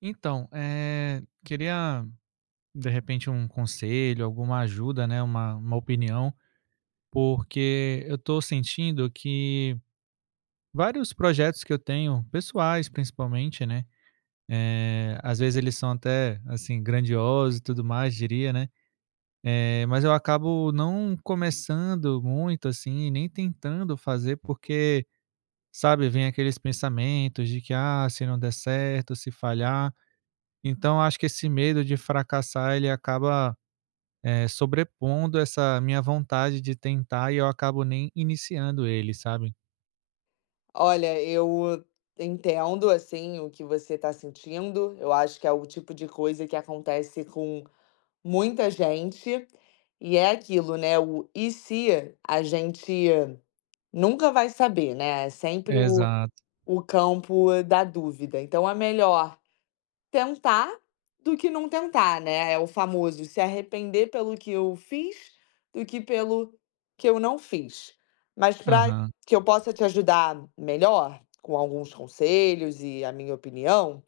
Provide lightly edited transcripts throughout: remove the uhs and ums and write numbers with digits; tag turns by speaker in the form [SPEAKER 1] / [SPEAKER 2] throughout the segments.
[SPEAKER 1] Então, queria de repente um conselho, alguma ajuda, né, uma opinião, porque eu estou sentindo que vários projetos que eu tenho, pessoais principalmente, né, às vezes eles são até, assim, grandiosos e tudo mais, diria, né, mas eu acabo não começando muito, assim, nem tentando fazer porque, sabe, vem aqueles pensamentos de que: "Ah, se não der certo, se falhar". Então acho que esse medo de fracassar ele acaba, sobrepondo essa minha vontade de tentar e eu acabo nem iniciando ele, sabe.
[SPEAKER 2] Olha, eu entendo, assim, o que você está sentindo. Eu acho que é o tipo de coisa que acontece com muita gente. E é aquilo, né, o "e se", a gente nunca vai saber, né, é sempre
[SPEAKER 1] Exato.
[SPEAKER 2] o campo da dúvida. Então é melhor tentar do que não tentar, né, é o famoso se arrepender pelo que eu fiz, do que pelo que eu não fiz. Mas para
[SPEAKER 1] Aham.
[SPEAKER 2] que eu possa te ajudar melhor, com alguns conselhos e a minha opinião,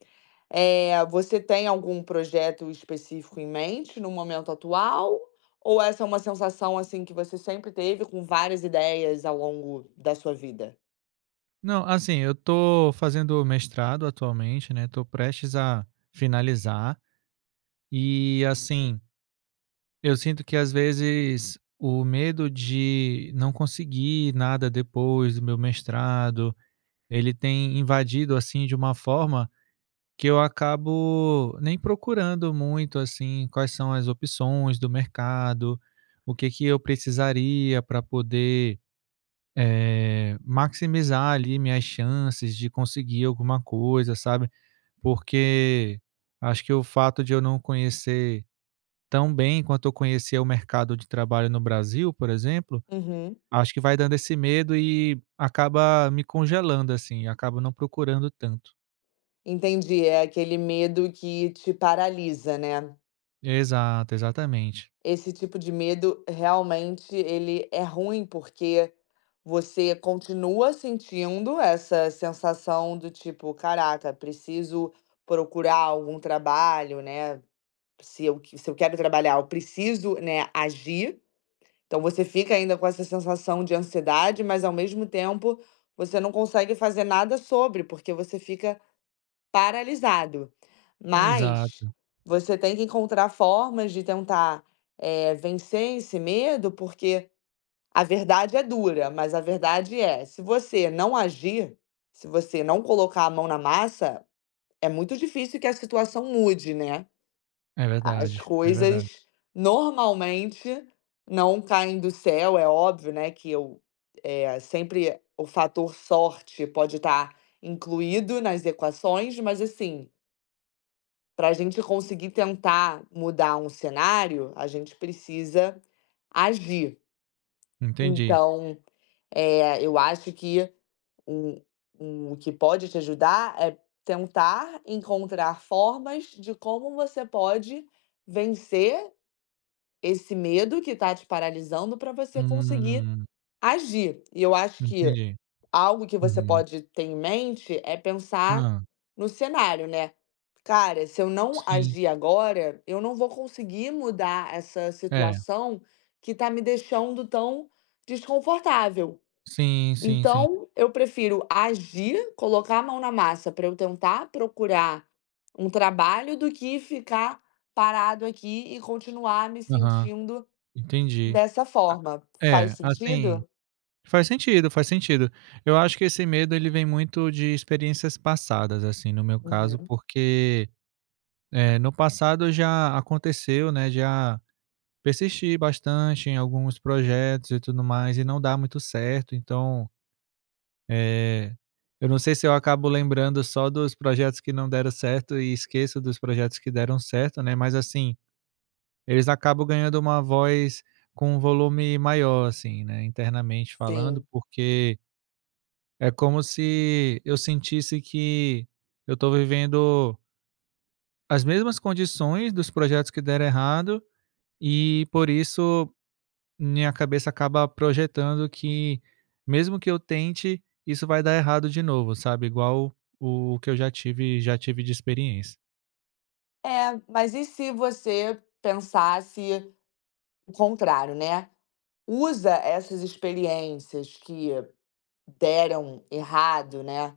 [SPEAKER 2] você tem algum projeto específico em mente no momento atual, ou essa é uma sensação, assim, que você sempre teve com várias ideias ao longo da sua vida?
[SPEAKER 1] Não, assim, eu tô fazendo mestrado atualmente, né, tô prestes a finalizar e, assim, eu sinto que às vezes o medo de não conseguir nada depois do meu mestrado, ele tem invadido, assim, de uma forma que eu acabo nem procurando muito, assim, quais são as opções do mercado, o que que eu precisaria para poder, maximizar ali minhas chances de conseguir alguma coisa, sabe. Porque acho que o fato de eu não conhecer tão bem quanto eu conhecia o mercado de trabalho no Brasil, por exemplo,
[SPEAKER 2] Uhum,
[SPEAKER 1] acho que vai dando esse medo e acaba me congelando, assim, acaba não procurando tanto.
[SPEAKER 2] entendi, é aquele medo que te paralisa, né?
[SPEAKER 1] Exato, exatamente.
[SPEAKER 2] Esse tipo de medo realmente ele é ruim, porque você continua sentindo essa sensação do tipo: "Caraca, preciso procurar algum trabalho, né, se eu quero trabalhar, eu preciso, né, agir". Então você fica ainda com essa sensação de ansiedade, mas ao mesmo tempo você não consegue fazer nada sobre, porque você fica paralisado. Mas
[SPEAKER 1] Exato.
[SPEAKER 2] você tem que encontrar formas de tentar, vencer esse medo, porque a verdade é dura, mas a verdade é, se você não agir, se você não colocar a mão na massa, é muito difícil que a situação mude, né.
[SPEAKER 1] É
[SPEAKER 2] As
[SPEAKER 1] verdade, é verdade.
[SPEAKER 2] coisas normalmente não caem do céu, é óbvio, né, que eu, eh, sempre o fator sorte pode estar incluído nas equações, mas assim, para a gente conseguir tentar mudar um cenário, a gente precisa agir.
[SPEAKER 1] Entendi.
[SPEAKER 2] Então, eu acho que um o que pode te ajudar é tentar encontrar formas de como você pode vencer esse medo que está te paralisando para você conseguir
[SPEAKER 1] Hum,
[SPEAKER 2] agir. E eu acho que
[SPEAKER 1] entendi.
[SPEAKER 2] algo que você
[SPEAKER 1] Uhum.
[SPEAKER 2] pode ter em mente é pensar
[SPEAKER 1] Hã,
[SPEAKER 2] no cenário, né. Cara, se eu não
[SPEAKER 1] sim.
[SPEAKER 2] agir agora, eu não vou conseguir mudar essa
[SPEAKER 1] É.
[SPEAKER 2] situação que tá me deixando tão desconfortável.
[SPEAKER 1] Sim, sim, sim.
[SPEAKER 2] Então, eu prefiro agir, colocar a mão na massa para eu tentar procurar um trabalho, do que ficar parado aqui e continuar me
[SPEAKER 1] Aham,
[SPEAKER 2] sentindo
[SPEAKER 1] entendi.
[SPEAKER 2] dessa
[SPEAKER 1] A
[SPEAKER 2] forma. Faz
[SPEAKER 1] é, assim,
[SPEAKER 2] sentido?
[SPEAKER 1] faz sentido, faz sentido. Eu acho que esse medo ele vem muito de experiências passadas, assim, no meu caso,
[SPEAKER 2] Uhum,
[SPEAKER 1] porque, no passado já aconteceu, né, já persisti bastante em alguns projetos e tudo mais e não dá muito certo, então Eh, eu não sei se eu acabo lembrando só dos projetos que não deram certo e esqueço dos projetos que deram certo, né, mas assim, eles acabam ganhando uma voz com um volume maior, assim, né, internamente falando,
[SPEAKER 2] sim.
[SPEAKER 1] porque é como se eu sentisse que eu estou vivendo as mesmas condições dos projetos que deram errado e, por isso, minha cabeça acaba projetando que, mesmo que eu tente, isso vai dar errado de novo, sabe, igual o que eu já tive de experiência.
[SPEAKER 2] É, mas e se você pensasse o contrário, né? Usa essas experiências que deram errado, né,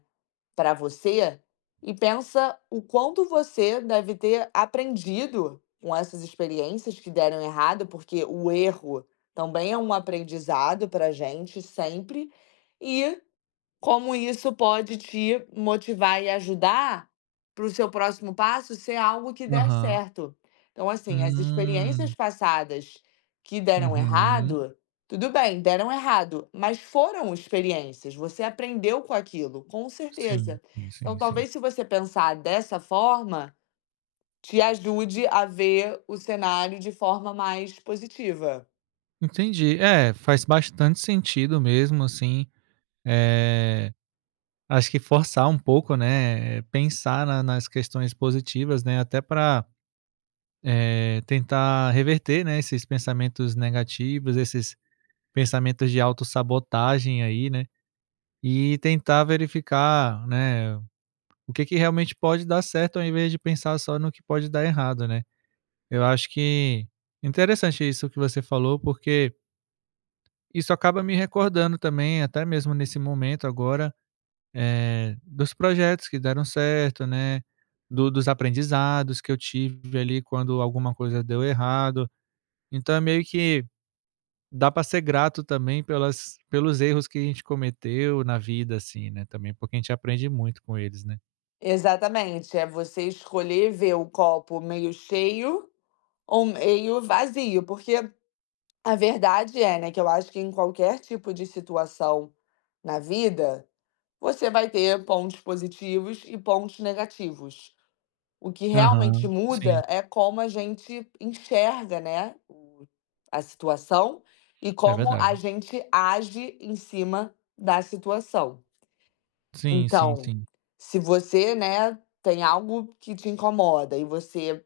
[SPEAKER 2] para você e pensa o quanto você deve ter aprendido com essas experiências que deram errado, porque o erro também é um aprendizado para gente sempre. E como isso pode te motivar e ajudar para o seu próximo passo ser algo que der
[SPEAKER 1] Aham.
[SPEAKER 2] certo. Então, assim, as experiências
[SPEAKER 1] Hum.
[SPEAKER 2] passadas que deram
[SPEAKER 1] Uhum.
[SPEAKER 2] errado, tudo bem, deram errado, mas foram experiências, você aprendeu com aquilo, com
[SPEAKER 1] Sim,
[SPEAKER 2] certeza.
[SPEAKER 1] sim,
[SPEAKER 2] Então,
[SPEAKER 1] sim, sim.
[SPEAKER 2] talvez se você pensar dessa forma, te ajude a ver o cenário de forma mais positiva.
[SPEAKER 1] Entendi. É, faz bastante sentido mesmo, assim, eh, acho que forçar um pouco, né, pensar na nas questões positivas, né, até para tentar reverter, né, esses pensamentos negativos, esses pensamentos de autossabotagem aí, né, e tentar verificar, né, o que que realmente pode dar certo ao invés de pensar só no que pode dar errado, né. Eu acho que interessante isso que você falou, porque isso acaba me recordando também, até mesmo nesse momento agora, dos projetos que deram certo, né, do dos aprendizados que eu tive ali quando alguma coisa deu errado. Então é meio que dá para ser grato também pelas pelos erros que a gente cometeu na vida, assim, né, também, porque a gente aprende muito com eles, né.
[SPEAKER 2] Exatamente, é você escolher ver o copo meio cheio ou meio vazio, porque a verdade é, né, que eu acho que em qualquer tipo de situação na vida, você vai ter pontos positivos e pontos negativos. O que realmente
[SPEAKER 1] Aham, sim,
[SPEAKER 2] muda é como a gente enxerga, né, o a situação e
[SPEAKER 1] é
[SPEAKER 2] como
[SPEAKER 1] verdade.
[SPEAKER 2] a gente age em cima da situação.
[SPEAKER 1] Sim, sim,
[SPEAKER 2] Então,
[SPEAKER 1] sim.
[SPEAKER 2] se você, né, tem algo que te incomoda e você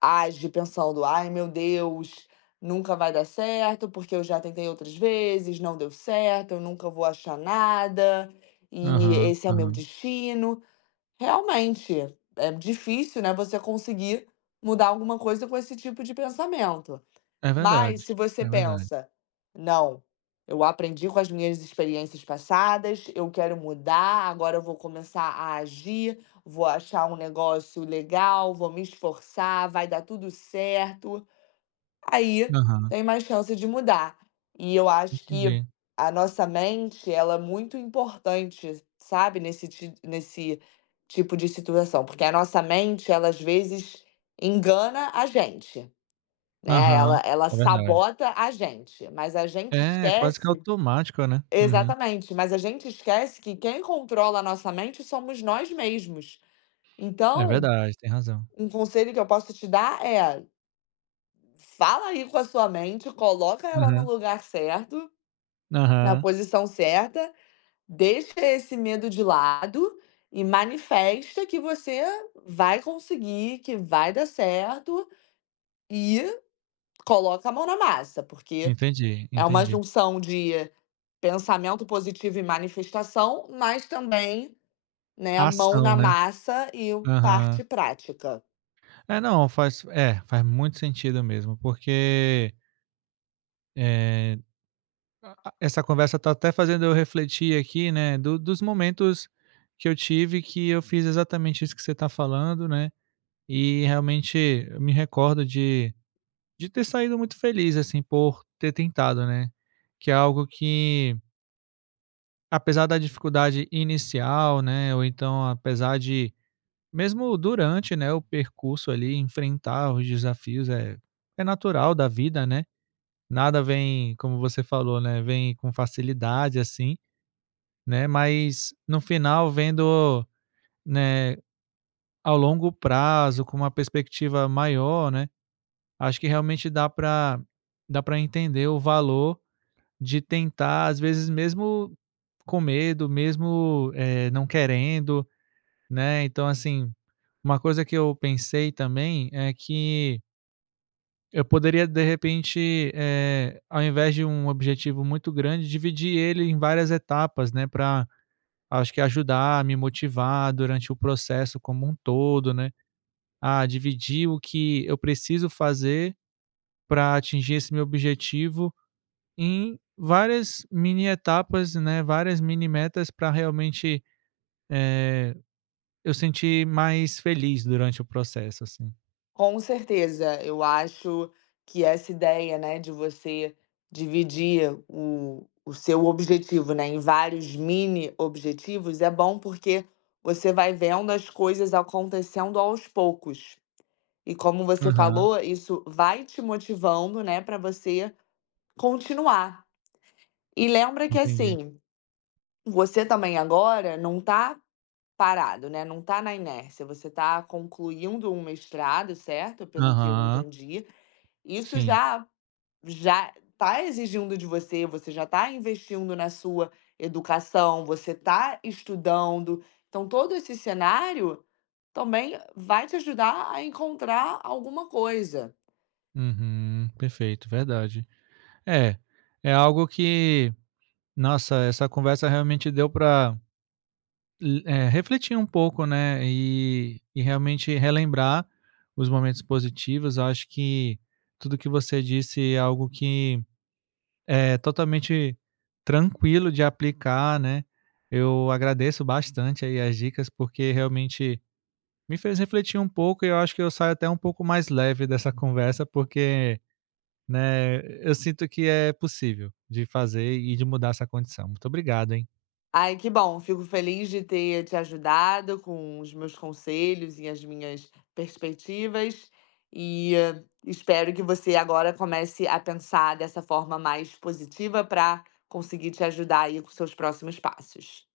[SPEAKER 2] age pensando: "Ai, meu Deus, nunca vai dar certo, porque eu já tentei outras vezes, não deu certo, eu nunca vou achar nada, e
[SPEAKER 1] Aham,
[SPEAKER 2] esse é meu
[SPEAKER 1] aham.
[SPEAKER 2] destino". Realmente, é difícil, né, você conseguir mudar alguma coisa com esse tipo de pensamento.
[SPEAKER 1] É
[SPEAKER 2] Mas
[SPEAKER 1] verdade,
[SPEAKER 2] se você
[SPEAKER 1] é verdade.
[SPEAKER 2] pensa: "Não, eu aprendi com as minhas experiências passadas, eu quero mudar, agora eu vou começar a agir, vou achar um negócio legal, vou me esforçar, vai dar tudo certo", aí
[SPEAKER 1] Aham,
[SPEAKER 2] tem mais chance de mudar. E eu acho que
[SPEAKER 1] entendi.
[SPEAKER 2] a nossa mente, ela é muito importante, sabe, nesse tipo de situação, porque a nossa mente, ela às vezes engana a gente. Né,
[SPEAKER 1] Aham,
[SPEAKER 2] ela
[SPEAKER 1] é verdade.
[SPEAKER 2] sabota a gente, mas a gente
[SPEAKER 1] É, quase que é
[SPEAKER 2] esquece
[SPEAKER 1] automático, né. Uhum.
[SPEAKER 2] exatamente, mas a gente esquece que quem controla a nossa mente somos nós mesmos.
[SPEAKER 1] É
[SPEAKER 2] Então,
[SPEAKER 1] verdade, tem razão.
[SPEAKER 2] um conselho que eu posso te dar é: fala aí com a sua mente, coloca ela no
[SPEAKER 1] Aham,
[SPEAKER 2] lugar certo, na
[SPEAKER 1] aham.
[SPEAKER 2] posição certa, deixa esse medo de lado e manifesta que você vai conseguir, que vai dar certo e coloca a mão na massa, porque
[SPEAKER 1] Entendi,
[SPEAKER 2] é uma
[SPEAKER 1] entendi.
[SPEAKER 2] junção de pensamento positivo e manifestação, mas também, né, a
[SPEAKER 1] A
[SPEAKER 2] mão
[SPEAKER 1] ação,
[SPEAKER 2] na
[SPEAKER 1] né.
[SPEAKER 2] massa e o
[SPEAKER 1] Aham.
[SPEAKER 2] parte prática.
[SPEAKER 1] É, não, faz é, faz muito sentido mesmo, porque, eh essa conversa tá até fazendo eu refletir aqui, né, do dos momentos que eu tive que eu fiz exatamente isso que você tá falando, né, e realmente eu me recordo de ter saído muito feliz, assim, por ter tentado, né, que é algo que, apesar da dificuldade inicial, né, ou então apesar de mesmo durante, né, o percurso ali, enfrentar os desafios é natural da vida, né, nada vem, como você falou, né, vem com facilidade, assim, né, mas no final vendo, né, ao longo prazo, com uma perspectiva maior, né, acho que realmente dá para entender o valor de tentar, às vezes mesmo com medo, mesmo, não querendo, né. Então assim, uma coisa que eu pensei também é que eu poderia de repente, ao invés de um objetivo muito grande, dividir ele em várias etapas, né, para, acho que, ajudar a me motivar durante o processo como um todo, né? A dividir o que eu preciso fazer para atingir esse meu objetivo em várias mini etapas, né? Várias mini metas para realmente eu sentir mais feliz durante o processo, assim.
[SPEAKER 2] Com certeza, eu acho que essa ideia, né, de você dividir o seu objetivo, né, em vários mini objetivos é bom porque você vai vendo as coisas acontecendo aos poucos. E como você
[SPEAKER 1] Aham,
[SPEAKER 2] falou, isso vai te motivando, né, para você continuar. E lembra que
[SPEAKER 1] entendi.
[SPEAKER 2] assim, você também agora não está parado, né, não está na inércia, você está concluindo um mestrado, certo? Pelo que eu
[SPEAKER 1] Aham,
[SPEAKER 2] entendi. Isso
[SPEAKER 1] sim.
[SPEAKER 2] já está exigindo de você, você já está investindo na sua educação, você está estudando. Então todo esse cenário também vai te ajudar a encontrar alguma coisa.
[SPEAKER 1] Uhum, perfeito, verdade. É, é algo que, nossa, essa conversa realmente deu para refletir um pouco, né, e realmente relembrar os momentos positivos. Eu acho que tudo que você disse é algo que é totalmente tranquilo de aplicar, né. Eu agradeço bastante aí as dicas, porque realmente me fez refletir um pouco e eu acho que eu saio até um pouco mais leve dessa conversa, porque, né, eu sinto que é possível de fazer e de mudar essa condição. Muito obrigado, hein.
[SPEAKER 2] Ai, que bom. Fico feliz de ter te ajudado com os meus conselhos e as minhas perspectivas. E espero que você agora comece a pensar dessa forma mais positiva para conseguir te ajudar aí com seus próximos passos.